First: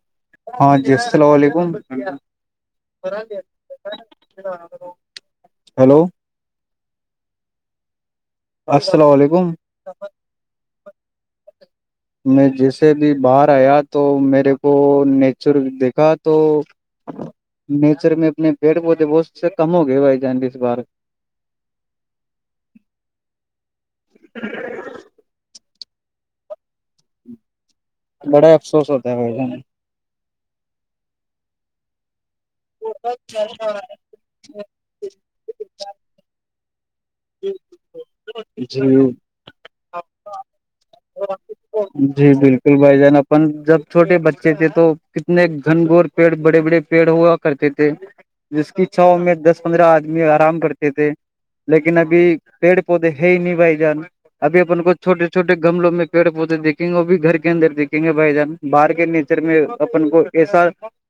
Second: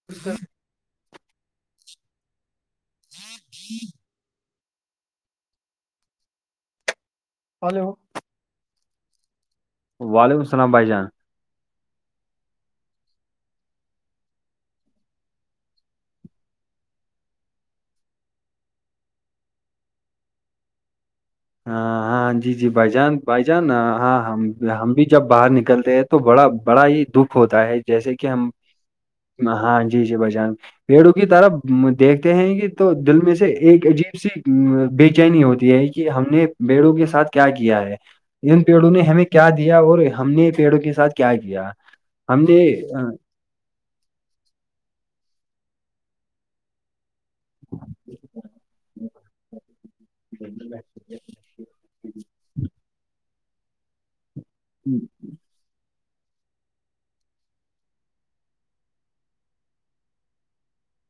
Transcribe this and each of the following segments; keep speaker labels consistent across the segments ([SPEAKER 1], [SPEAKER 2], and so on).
[SPEAKER 1] [inaudible]
[SPEAKER 2] ہاں جی السلام علیکم ہیلو
[SPEAKER 1] ہیلو
[SPEAKER 2] السلام علیکم
[SPEAKER 1] وعلیکم السلام بھائی جان
[SPEAKER 2] میں جیسے بھی باہر آیا تو میرے کو نیچر دیکھا تو نیچر میں اپنے پیڑ پودے بہت سے کم ہو گئے بھائی جان اس بار
[SPEAKER 1] ہاں ہاں جی جی بھائی جان بائی جان ہاں ہم بھی جب باہر نکلتے ہیں تو بڑا بڑا ہی دکھ ہوتا ہے جیسے کہ ہم
[SPEAKER 2] بڑا افسوس ہوتا ہے بھائی جان
[SPEAKER 1] ہاں جی جی ب جان پیڑوں کی طرف دیکھتے ہیں کہ تو دل میں سے ایک عجیب سی بے چینی ہوتی ہے کہ ہم نے بیڑوں کے ساتھ کیا کیا ہے ان پیڑوں نے
[SPEAKER 2] جی
[SPEAKER 1] ہمیں کیا دیا اور ہم نے پیڑوں کے ساتھ کیا کیا
[SPEAKER 2] جی
[SPEAKER 1] ہم نے
[SPEAKER 2] بالکل بھائی جان جب چھوٹے بچے تھے تو کتنے گھن گور پیڑ بڑے بڑے پیڑ ہوا کرتے تھے جس کی چاؤ میں دس پندرہ آدمی آرام کرتے تھے لیکن ابھی پیڑ پودے ہے ہی نہیں بھائی جان ابھی اپن کو چھوٹے چھوٹے گملوں میں پیڑے پودے دیکھیں گے وہ بھی گھر کے اندر دیکھیں گے بھائی جان باہر کے نیچر میں اپن کو ایسا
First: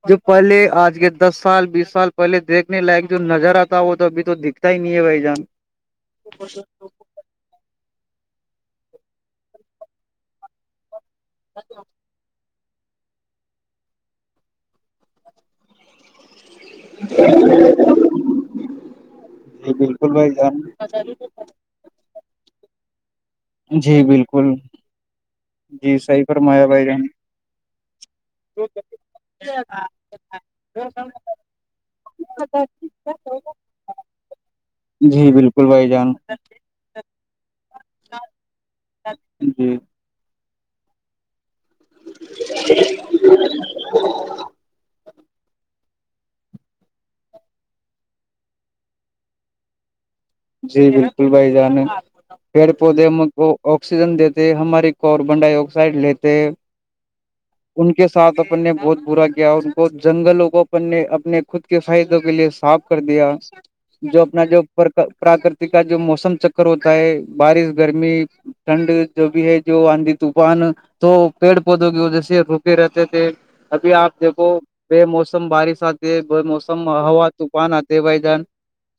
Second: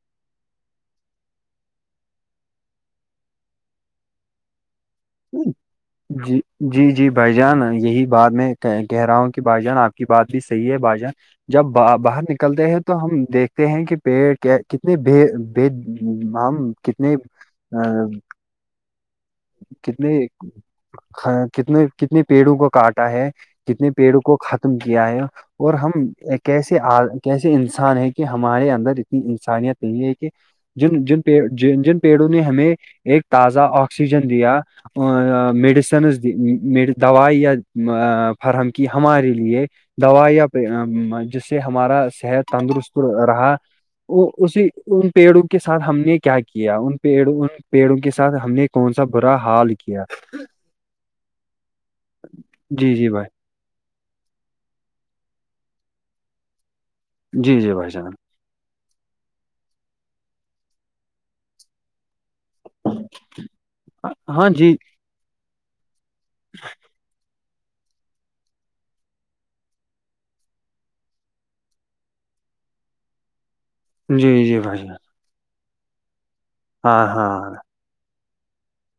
[SPEAKER 2] جو پہلے آج کے دس سال بیس سال پہلے دیکھنے لائق جو نظر آتا وہ تو ابھی تو دکھتا ہی نہیں ہے بھائی جان
[SPEAKER 1] جی جی جی بھائی جان یہی بات میں کہہ رہا ہوں کہ بھائی جان آپ کی بات بھی صحیح ہے بھائی جان جب باہر نکلتے ہیں تو ہم دیکھتے ہیں کہ پیڑ کتنے ب ب ہم کتنے
[SPEAKER 2] جی بالکل
[SPEAKER 1] کتنے
[SPEAKER 2] بھائی جان
[SPEAKER 1] کتنے کتنے پیڑوں کو کاٹا ہے جتنے
[SPEAKER 2] جی
[SPEAKER 1] پیڑوں کو
[SPEAKER 2] بالکل
[SPEAKER 1] ختم کیا ہے اور ہم
[SPEAKER 2] جی صحیح فرمایا
[SPEAKER 1] کیسے
[SPEAKER 2] بھائی جان
[SPEAKER 1] کیسے انسان ہے کہ ہمارے اندر انسانیت یہی ہے کہ جن جن جن پیڑوں نے ہمیں ایک تازہ اور آکسیجن دیا
[SPEAKER 2] جی بالکل بھائی جان
[SPEAKER 1] میڈیسنز دوائی یا فراہم کی ہمارے لیے
[SPEAKER 2] جی
[SPEAKER 1] دوا یا جس سے ہمارا صحت تندرست رہا اور اسی ان پیڑوں کے سھ ہم نے کیا ان پڑوں ان پیڑوں کے ساتھ ہم نے کون سا برا حال کیا
[SPEAKER 2] جی بالکل بھائی جانے پیڑ
[SPEAKER 1] جی
[SPEAKER 2] پودے
[SPEAKER 1] جی بھائی
[SPEAKER 2] م کو آکسیجن دیتے ہماری کاربن ڈائی آکسائڈ لیتے
[SPEAKER 1] جی جی بھائی
[SPEAKER 2] ان کے
[SPEAKER 1] جان
[SPEAKER 2] ساتھ اپن نے بہت برا کیا ان کو جنگلوں کو اپنے اپنے خود کے فائدوں کے لیے صاف کر دیا جو اپنا
[SPEAKER 1] ہاں
[SPEAKER 2] جو
[SPEAKER 1] جی
[SPEAKER 2] پراکرت کا جو موسم چکر ہوتا ہے بارش گرمی ٹھنڈ جو بھی ہے جو آندھی طوفان تو پیڑ پودوں کی وجہ سے رکے رہتے تھے ابھی آپ
[SPEAKER 1] جی
[SPEAKER 2] دیکھو
[SPEAKER 1] جی بھائی جان
[SPEAKER 2] بے موسم بارش آتی ہے بے موسم
[SPEAKER 1] ہاں
[SPEAKER 2] ہا
[SPEAKER 1] ہاں
[SPEAKER 2] طوفان آتے بھائی جان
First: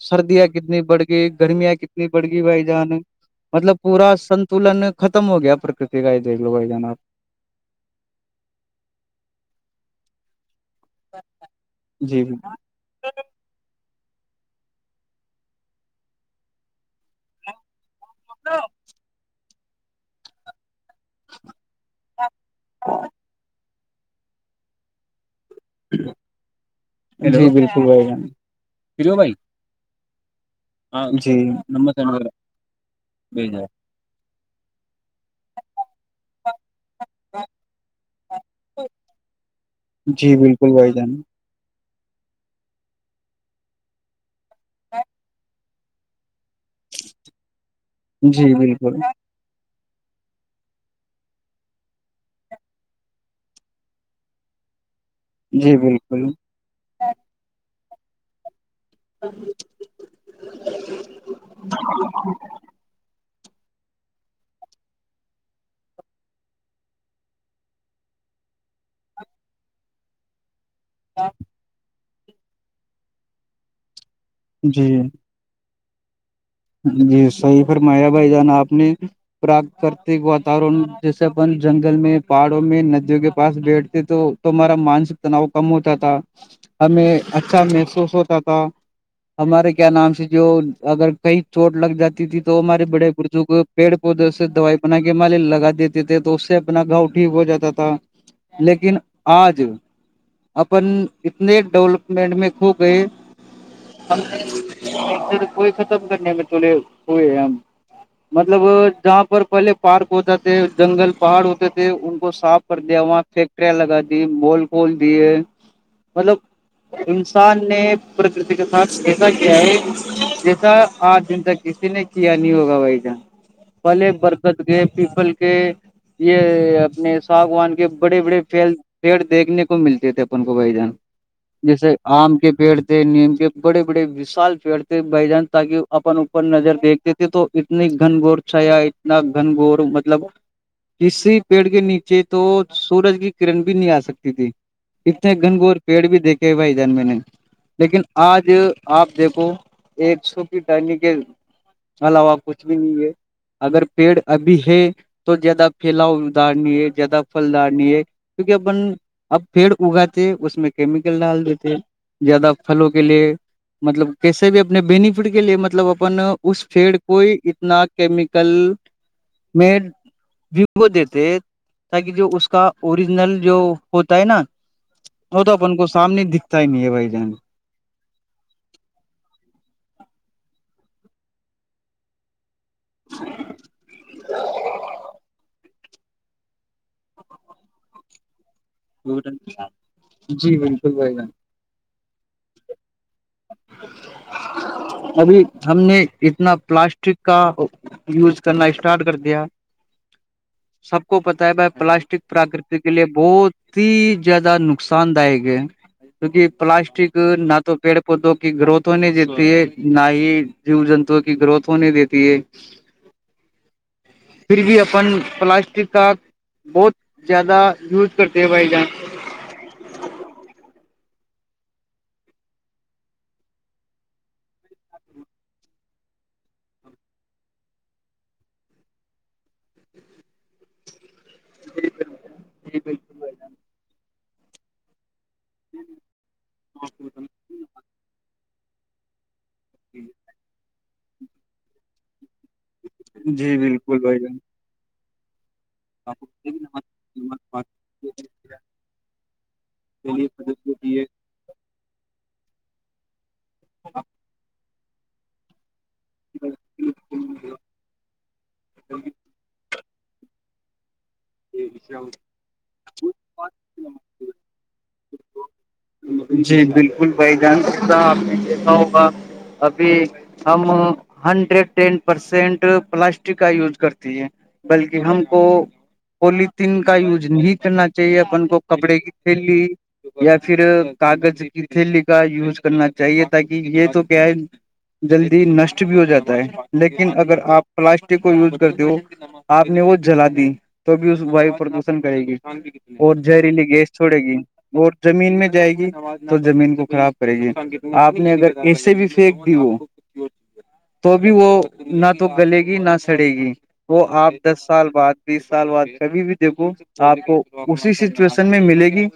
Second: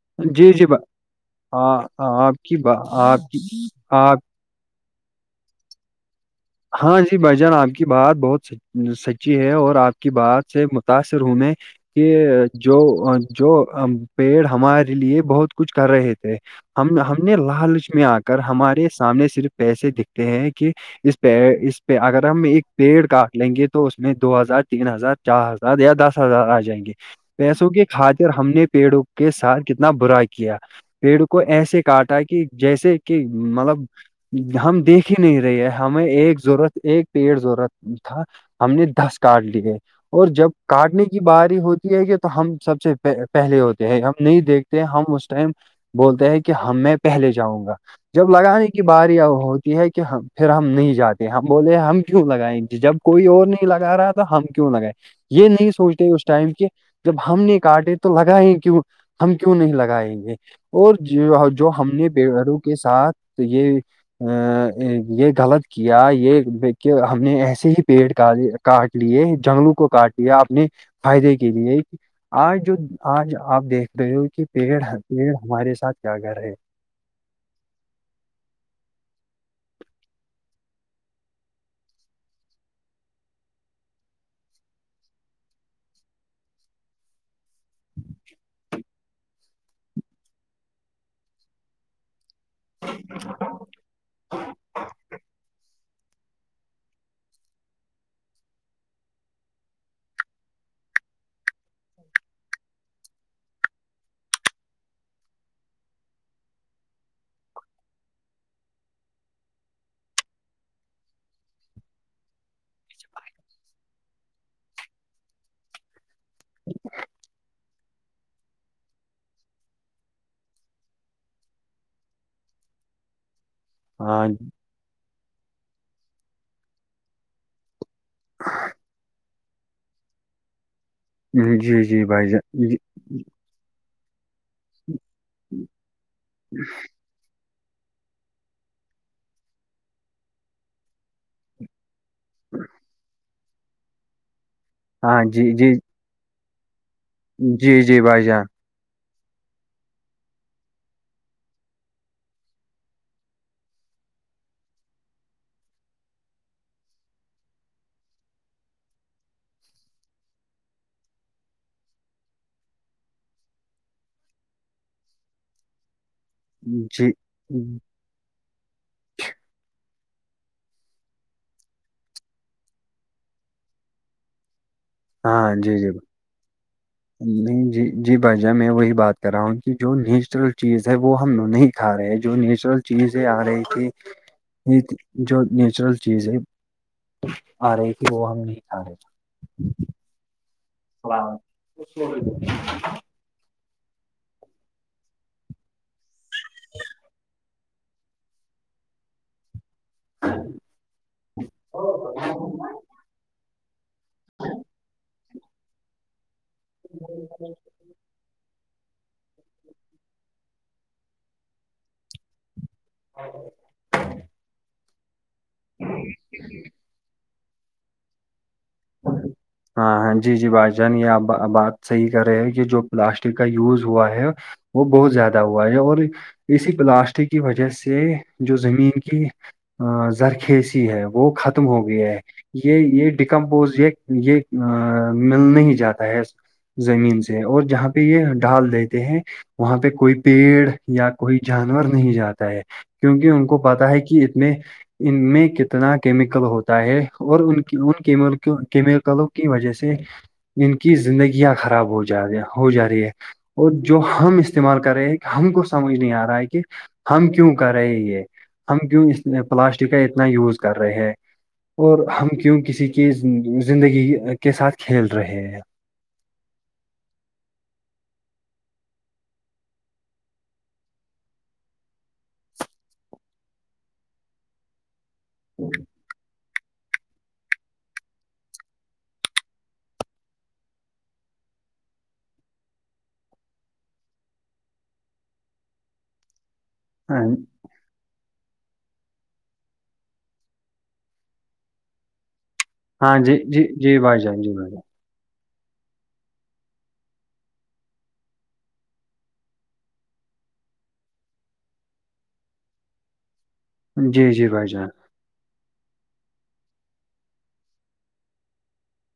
[SPEAKER 2] سردیاں
[SPEAKER 1] جی جی
[SPEAKER 2] کتنی بڑھ گئی گرمیاں
[SPEAKER 1] ہاں
[SPEAKER 2] کتنی بڑھ گئی
[SPEAKER 1] آپ کی
[SPEAKER 2] بھائی جان
[SPEAKER 1] آپ کی
[SPEAKER 2] مطلب پورا
[SPEAKER 1] آپ
[SPEAKER 2] سنت تلن ختم ہو گیا پرکرتی کا دیکھ لوگ جان آپ
[SPEAKER 1] بھ جان آپ کی بات بہت سچی ہے اور آپ کی بات سے متاثر ہوں میں کہ
[SPEAKER 2] جی
[SPEAKER 1] جو جو پیڑ ہمارے لیے بہت کچھ کر رہے تھے ہم ہم نے لالچ میں آ کر ہمارے سامنے صرف پسے دکھتے ہیں کہ پ اس پہ اگر ہم ایک پیڑ کاٹ لیں گے تو اس میں دو ہزار تین ہزار چار ہزار یا دس ہزار آ جائیں گے
[SPEAKER 2] جی
[SPEAKER 1] پیسوں
[SPEAKER 2] بالکل
[SPEAKER 1] کی
[SPEAKER 2] بھائی جان
[SPEAKER 1] خاطر ہم نے پیڑوں
[SPEAKER 2] فری ہو
[SPEAKER 1] کے
[SPEAKER 2] بھائی
[SPEAKER 1] ساتھ کتنا برا کیا
[SPEAKER 2] ہاں
[SPEAKER 1] پیڑ کو ایسے
[SPEAKER 2] نمبر سینڈ
[SPEAKER 1] کاٹا
[SPEAKER 2] کر
[SPEAKER 1] کہ جیسے کہ
[SPEAKER 2] بھیجا ہے
[SPEAKER 1] مطلب ہم دیکھ ہی نہیں رہے ہے ہمیں ایک ضرورت ایک پیڑ ضورت تھا ہم نے دس کاٹ لیے اور
[SPEAKER 2] جی
[SPEAKER 1] جب
[SPEAKER 2] بالکل بھائی
[SPEAKER 1] کاٹنے
[SPEAKER 2] جان
[SPEAKER 1] کی باری ہوتی کہ تو ہم سب سے پہلے ہوتے ہیں ہم نہیں دیکھتے ہم اس ٹائم بولتے ہیں کہ ہم میں پہلے جاؤں گا جب
[SPEAKER 2] جی
[SPEAKER 1] لگانے کی
[SPEAKER 2] بالکل
[SPEAKER 1] باری ہوتی ہے کہ پھر ہم نہیں جاتے ہم بولتے ہم کیوں لگائے جب کوئی اور نہیں لگا رہا تو ہم کیوں لگائے یہ نہیں
[SPEAKER 2] جی
[SPEAKER 1] سوچتے
[SPEAKER 2] بالکل
[SPEAKER 1] اس ٹائم کہ جب ہم نے کاٹے تو لگاے کیوں ہم کیوں نہیں لگائیں گے اور جو ہم نے پیڑوں کے ساتھ یہ یہ غلط کیا یہ کہ ہم نے ایسے ہی پیڑ کاٹ لیے جنگلوں کو کاٹ لیے آپنے فائدے کے لیے آج جو آج آپ دیکھ رہے ہو کہ پیڑ
[SPEAKER 2] جی
[SPEAKER 1] پیڑ ہمارے ساتھ کیا کر رہے ہے
[SPEAKER 2] جی صحیح فرمایا بھائی جانا آپ نے پراکرتک واتورن جیسے اپن جنگل میں پہاڑوں میں ندیوں کے پاس بیٹھتے تو تو ہمارا مانسک تناؤ کم ہوتا تھا ہمیں اچھا محسوس ہوتا تھا ہمارے کیا نام سے جو اگر کہیں چوٹ لگ جاتی تھی تو ہمارے بڑے بزرگ پیڑ پودوں سے دوائی بنا کے ہمارے لگا دیتے تھے تو اس سے اپنا گاؤ ٹھیک ہو جاتا تھا لیکن آج اپن اتنے ڈولپمنٹ میں کھو گئے [unintelligible] مطلب جہاں پر پہلے پارک ہوتا تھے جنگل پہاڑ ہوتے تھے ان کو صاف کر دیا وہاں فیکٹریاں لگا دی مول کھول دیے مطلب انسان نے پرکرتی کا ساتھ ایسا کیا ہے سر آٹھ دن تک کسی نے کیا نہیں ہوگا بھائی جان پھلے
[SPEAKER 1] ہاں
[SPEAKER 2] برکز کے پیپل کے یہ اپنے ساگوان کے بڑے بڑے پھیل پیڑ دیکھنے کو ملتے تھے اپن کو بھائی جان
[SPEAKER 1] جی
[SPEAKER 2] جیسے
[SPEAKER 1] جی بھائی
[SPEAKER 2] آم کے
[SPEAKER 1] جان جی،
[SPEAKER 2] پیڑ تھے نیم کے بڑے بڑے وشال پیڑ تھے بھائی جان تاکہ اپن اوپر نظر دیکھتے تو اتنی گھن گھور چھایا اتنا گھن گور مطلب کسی پیڑ کے نیچے جی تو سورج کی کرن بھی نہیں آ سکتی تھی
[SPEAKER 1] ہاں
[SPEAKER 2] اتنے
[SPEAKER 1] جی جی
[SPEAKER 2] گھنگور پیڑ بھی دیکھے ہہ بھائی جان میں نے
[SPEAKER 1] جی
[SPEAKER 2] لیکن
[SPEAKER 1] جی بھائی جان
[SPEAKER 2] آج آپ دیکھو ایک سو ڈرنے کے علاوہ کچھ بھی نہیں ہے اگر پیڑ ابھی ہے تو زیادہ پھیلاؤ دار نہیں ہے زیادہ پھلدار نہیں ہے کیونکہ اپن اب پھر اگاتے اس میں کیمیکل ڈال دیتے زیادہ پھلوں کے لیے مطلب کیسے بھی اپنے بینفٹ کے لیے مطلب اپ اس فیڈ
[SPEAKER 1] جی
[SPEAKER 2] کو ہی اتنا کیمیکل میں ویو دیتے تاکہ جو اس کا اوریجنل جو ہوتا ہے نا وہ تو
[SPEAKER 1] ہاں
[SPEAKER 2] اپن
[SPEAKER 1] جی
[SPEAKER 2] کو
[SPEAKER 1] جی
[SPEAKER 2] سامنے دکھتا ہی نہیں ہے بھائی جان
[SPEAKER 1] نہیں جی جی بھائی جان میں وہی بات کر رہا ہوں کہ جو نیچرل چیز ہے وہ ہم لوگ نہیں کھا رہے ہیں جو نیچرل رل چیز یہ آ رہی تھی جو نیچرل چیزیں آ رہی تھی وہ ہم نہیں کھا رہے تھے
[SPEAKER 2] جی بلکل
[SPEAKER 1] [inaudible]
[SPEAKER 2] ابھی ہم نے اتنا پلاسٹک کا یوز کرنا اسٹارٹ کر دیا سب کو پتا ہے بھائی پلاسٹک پراکرتی کے لیے بہت ہی زیادہ نقصان دائک ہے کیونکہ پلاسٹک نہ تو پیڑ پودوں کی گروتھ ہونے دیتی ہے نہ ہی جیو جنتو کی گروتھ ہونے دیتی ہے پھر بھی اپن پلاسٹک کا بہت زیادہ یوز کرتے ہیں بھائی جان
[SPEAKER 1] علیکم ہاں ہاں جی جی بھائی جان یہ آپ بات صحیح کر رہے ہیں کہ جو پلاسٹک کا یوز ہوا ہے وہ بہت زیادہ ہوا ہے اور اسی پلاسٹک کی وجہ سے جو زمین کی زر کھیسی ہے وہ ختم ہو گیا ہے یہ
[SPEAKER 2] جی
[SPEAKER 1] یہ
[SPEAKER 2] بالکل بھائی جان
[SPEAKER 1] ڈیکمپوز یہ یہ مل نہیں جاتا ہے زمین سے اور جہاں پہ یہ ڈال دیتے ہیں وہاں پہ کوئی پیڑ یا کوئی جانور نہیں جاتا ہے کیونکہ ان
[SPEAKER 2] جی
[SPEAKER 1] کو پتا
[SPEAKER 2] بالکل
[SPEAKER 1] ہے
[SPEAKER 2] بھائی
[SPEAKER 1] کہ
[SPEAKER 2] جان
[SPEAKER 1] ان میں اتنا
[SPEAKER 2] آپ
[SPEAKER 1] کیمیکل ہوتا ہے اور ان ان کیمل کیمیکلوں کی وجہ سے ان کی زندگیاں خراب ہو جا ہو جا رہی ہے اور جو ہم استعمال کر رہے ہیں ہم کو سمجھ نہیں آ رہا ہے کہ ہم کیوں کر رہے یہ ہم کیوں اس پلاسٹک کا اتنا یوز کر رہے ہیں اور ہم کیوں کسی چیز زندگی کے ساتھ کھیل رہے ہیں
[SPEAKER 2] جی بالکل بھائی جان سکتا آپ نے دیکھا ہوگا ابھی ہم ہنڈریڈ ٹین پرسینٹ پلاسٹک کا یوز کرتی ہے بلکہ ہم کو پولیتین کا یوز نہیں کرنا چاہیے اپن کو کپڑے کی پھیلی یا پھر کاغذ لے کھا یوز کرنا چاہیے تاکہ یہ تو کیا ہے جلدی نشٹ بھی ہو جاتا ہے لیکن
[SPEAKER 1] ہاں
[SPEAKER 2] اگر آپ پلاسٹک کو یوز کرتے ہو آپ نے وہ جلا دی تو بھی اس ویو پردوشن کرے گی اور
[SPEAKER 1] ہاں، جی
[SPEAKER 2] زہریلی
[SPEAKER 1] جی
[SPEAKER 2] گیس
[SPEAKER 1] جی
[SPEAKER 2] چھوڑے
[SPEAKER 1] بھائی
[SPEAKER 2] گی
[SPEAKER 1] جان جی بھائی
[SPEAKER 2] اور زمین میں جائے گی تو زمین کو خراب کرے گی آپ نے اگر ایسے بھی پھینک دی ہو تو بھی وہ نہ تو گلے گی نہ سڑے گی وہ
[SPEAKER 1] جان جی
[SPEAKER 2] آپ
[SPEAKER 1] جی
[SPEAKER 2] دس
[SPEAKER 1] بھائی جان
[SPEAKER 2] سال بعد بیس سال بد کبھی بھی دیکھو آپ کو اسی سچویشن میں ملے گی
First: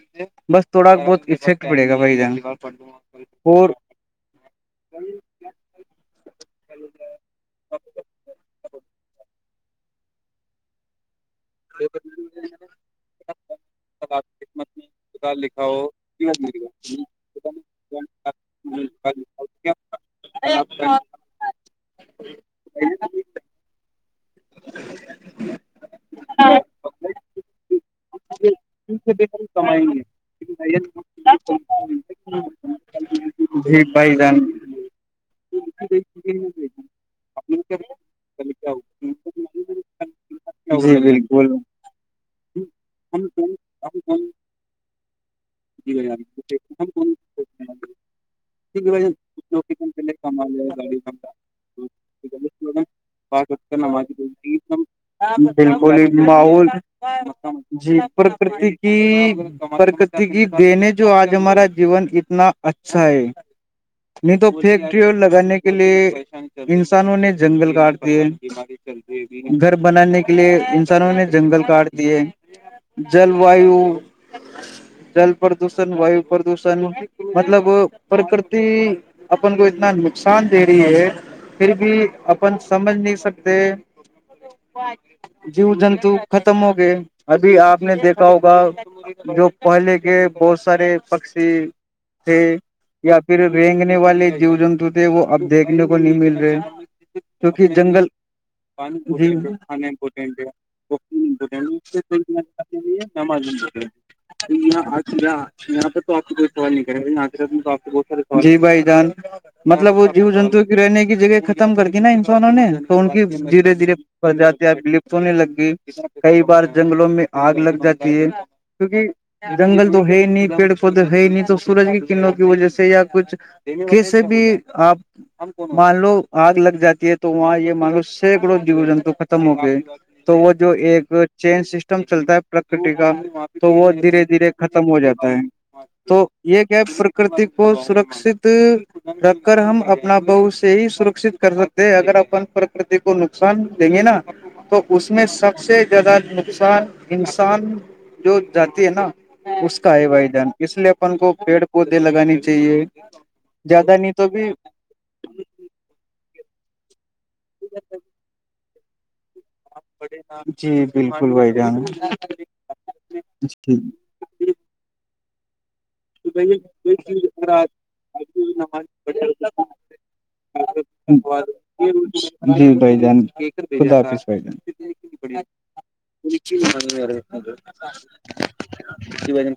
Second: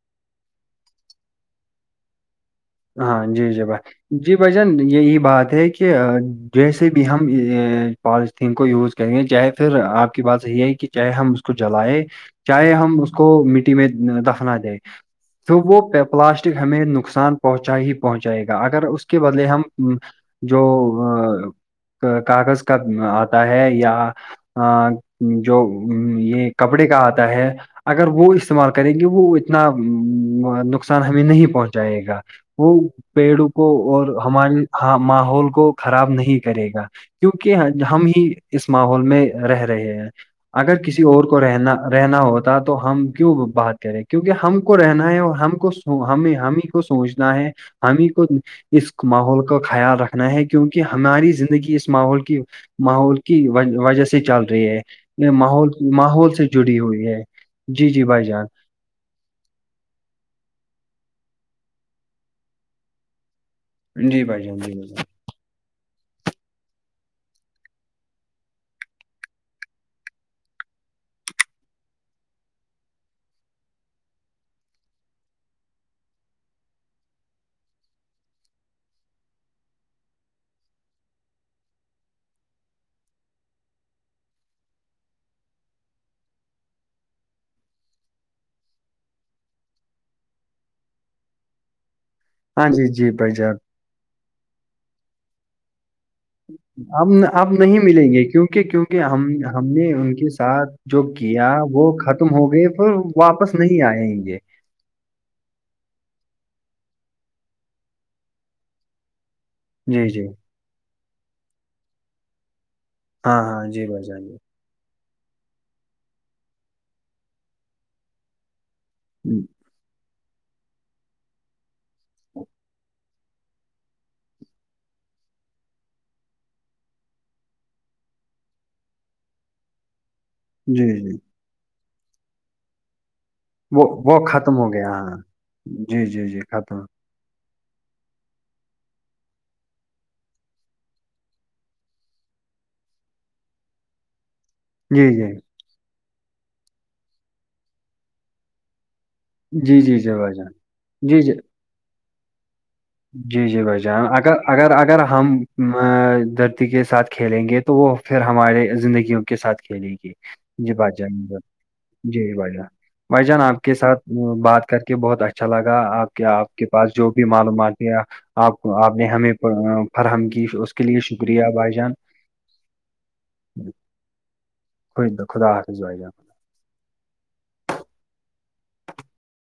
[SPEAKER 2] بس تھوڑا بہت افیکٹ پڑے گا بھائی جان
[SPEAKER 1] ہاں جی جی
[SPEAKER 2] اور
[SPEAKER 1] بھائی جی بھائی جان یہی بات ہے کہ جیسے بھی ہم پالیتھیین کو یوز کریں گے چاہے پھر آپ کی بات یہی ہے کہ چاہے ہم اس کو جلیں چاہے ہم اس کو مٹی میں
[SPEAKER 2] خلاف
[SPEAKER 1] دفنا
[SPEAKER 2] خدمت
[SPEAKER 1] دیں
[SPEAKER 2] میں خدا
[SPEAKER 1] تو
[SPEAKER 2] لکھا
[SPEAKER 1] وہ
[SPEAKER 2] ہو
[SPEAKER 1] پلاسٹک ہمیں نقصان پہنچا ہی پہنچائے گا اگر اس کے بدلے ہم جو کاغذ کا آتا ہے یا جو یہ کپڑے کا آتا ہے اگر وہ اس استعمال کریں گے وہ اتنا
[SPEAKER 2] کمائیں گے
[SPEAKER 1] نقصان ہمیں نہیں پہنچائے گا وہ پیڑوں کو
[SPEAKER 2] جی
[SPEAKER 1] اور
[SPEAKER 2] بھائی جان
[SPEAKER 1] ہماری ماحول کو
[SPEAKER 2] جی
[SPEAKER 1] خراب نہیں کرے گا کیونکہ ہم ہی اس ماحول میں رہ رہے ہیں اگر کسی اور کو
[SPEAKER 2] بالکل
[SPEAKER 1] رہنا رہنا ہوتا تو ہم کیوں بات کریں کیونکہ ہم کو رہنا ہے اور ہم کو ہم ہم ہی کو سوچ نہ ہے ہم ہی کو اس ماحول کا خیال رکھنا ہے کیونکہ ہماری زندگی اس ماحول کی ماحول کی وجہ سے چل رہی ہے یہ ماحول
[SPEAKER 2] بالکل ہی
[SPEAKER 1] ماحول سے
[SPEAKER 2] محول
[SPEAKER 1] جڑی ہوئی ہے
[SPEAKER 2] جی پرک کی پرکتی کی دنے جو آج ہمارا جیون اتنا اچھا ہے
[SPEAKER 1] جی
[SPEAKER 2] نہیں
[SPEAKER 1] بھائی
[SPEAKER 2] تو
[SPEAKER 1] جان جی بھائی
[SPEAKER 2] فیکٹری
[SPEAKER 1] جان
[SPEAKER 2] اور لگانے کی کے لیے انسانوں نے جنگل کاٹ دی گھر بنانے کے لیے انسانوں نے جنگل کاٹ دیے جل ویو جل پردوشن ویو پردوشن مطلب پرکرتی اپن کو اتنا نقصان دے رہی ہے پھر بھی اپن سمجھ نہیں سکتے جیو جنتو ختم ہو گئے ابھی آپ نے دیکھا ہوگا جو پہلے کے بہت سارے پکشی تھے
[SPEAKER 1] ہاں جی جی
[SPEAKER 2] یا
[SPEAKER 1] بھائی
[SPEAKER 2] پھر
[SPEAKER 1] جان
[SPEAKER 2] رینگنے والے جیو جنتو تھے وہ اب دیکھنے کو نہیں مل رہے
[SPEAKER 1] اب اب
[SPEAKER 2] کیونکہ
[SPEAKER 1] نہیں
[SPEAKER 2] جنگل
[SPEAKER 1] ملیں گے کیونکہ کیونکہ ہم
[SPEAKER 2] جی
[SPEAKER 1] ہم نے ان کے ساتھ جو کیا وہ خت ت ہوگئے پ واپس نہیں آئےیں گے
[SPEAKER 2] آچا یہاں پہ تو آپ کو بہت سوال نہیں کرے باں تو آپ بہت سارے سال ج بھائی جان مطلب وہ
[SPEAKER 1] جی جی
[SPEAKER 2] جیو جنتو کی رہنے کی جگہ ختم کرتی نا انسانوں نے تو ان کی
[SPEAKER 1] ہاں ہاں
[SPEAKER 2] دھیرے
[SPEAKER 1] جی بھائی جان
[SPEAKER 2] دھیرےات لپت ہونے لگ گئی کئی بار جنگلوں میں آگ لگ جاتی ہے کیونکہ
[SPEAKER 1] ہوں
[SPEAKER 2] جنگل تو ہے ہی نہیں پیڑ پودے ہے ہی نہیں تو سورج کی کنوں کی وجہ سے یا کچھ کیسے بھی آپ مان لو آگ لگ جاتی ہے تو وہاں یہ مان لو سینکڑوں جو جنتو ختم ہو گئے تو وہ جو
[SPEAKER 1] جی جی
[SPEAKER 2] ایک
[SPEAKER 1] جی
[SPEAKER 2] چین سسٹم چلتا ہے پرکرتی کا تو وہ دھیرے دھیرے ختم ہو جاتا ہے
[SPEAKER 1] جی
[SPEAKER 2] تو
[SPEAKER 1] جی جی
[SPEAKER 2] یہ
[SPEAKER 1] ختم
[SPEAKER 2] گپ کتی کو سرکشت رکھ کر ہم اپنا بہ سے ہی سرکشت کر سکتے ہیں اگر اپ پرکرت کو نقصان دیں گے نا تو
[SPEAKER 1] جی
[SPEAKER 2] اس میں
[SPEAKER 1] جی
[SPEAKER 2] سب سے زیادہ نقصان انسان جو جاتی ہے نا اس
[SPEAKER 1] جی
[SPEAKER 2] کا
[SPEAKER 1] جی
[SPEAKER 2] ہے
[SPEAKER 1] جی بھائی
[SPEAKER 2] وائیدان
[SPEAKER 1] جان
[SPEAKER 2] اس لیے اپن
[SPEAKER 1] جی
[SPEAKER 2] کو
[SPEAKER 1] جی
[SPEAKER 2] پیڑ پودے لگانے چاہیے
[SPEAKER 1] جی جی بھائی
[SPEAKER 2] زیادہ
[SPEAKER 1] جان
[SPEAKER 2] نہیں تو
[SPEAKER 1] اگر
[SPEAKER 2] بھی
[SPEAKER 1] اگر اگر ہم دھرتی کے ساتھ کھیلیں گے تو وہ پھر ہمارے زندگیوں کے ساتھ کھیلے گی جی بھائی جان
[SPEAKER 2] بالکل بھائی جان
[SPEAKER 1] جی بھائی جان بھائی جان آپ کے
[SPEAKER 2] جی
[SPEAKER 1] ساتھ بات کر کے بہت اچھا لگا آپ کے آپ کے پاس جو بھی معلومات آپ کو آپ نے ہمیں فراہم کی اس کے لیے شکریہ بھائی جان
[SPEAKER 2] جی بھائی جان خدا حافظ بھ جان
[SPEAKER 1] خودد خدا حاائے
[SPEAKER 2] انی م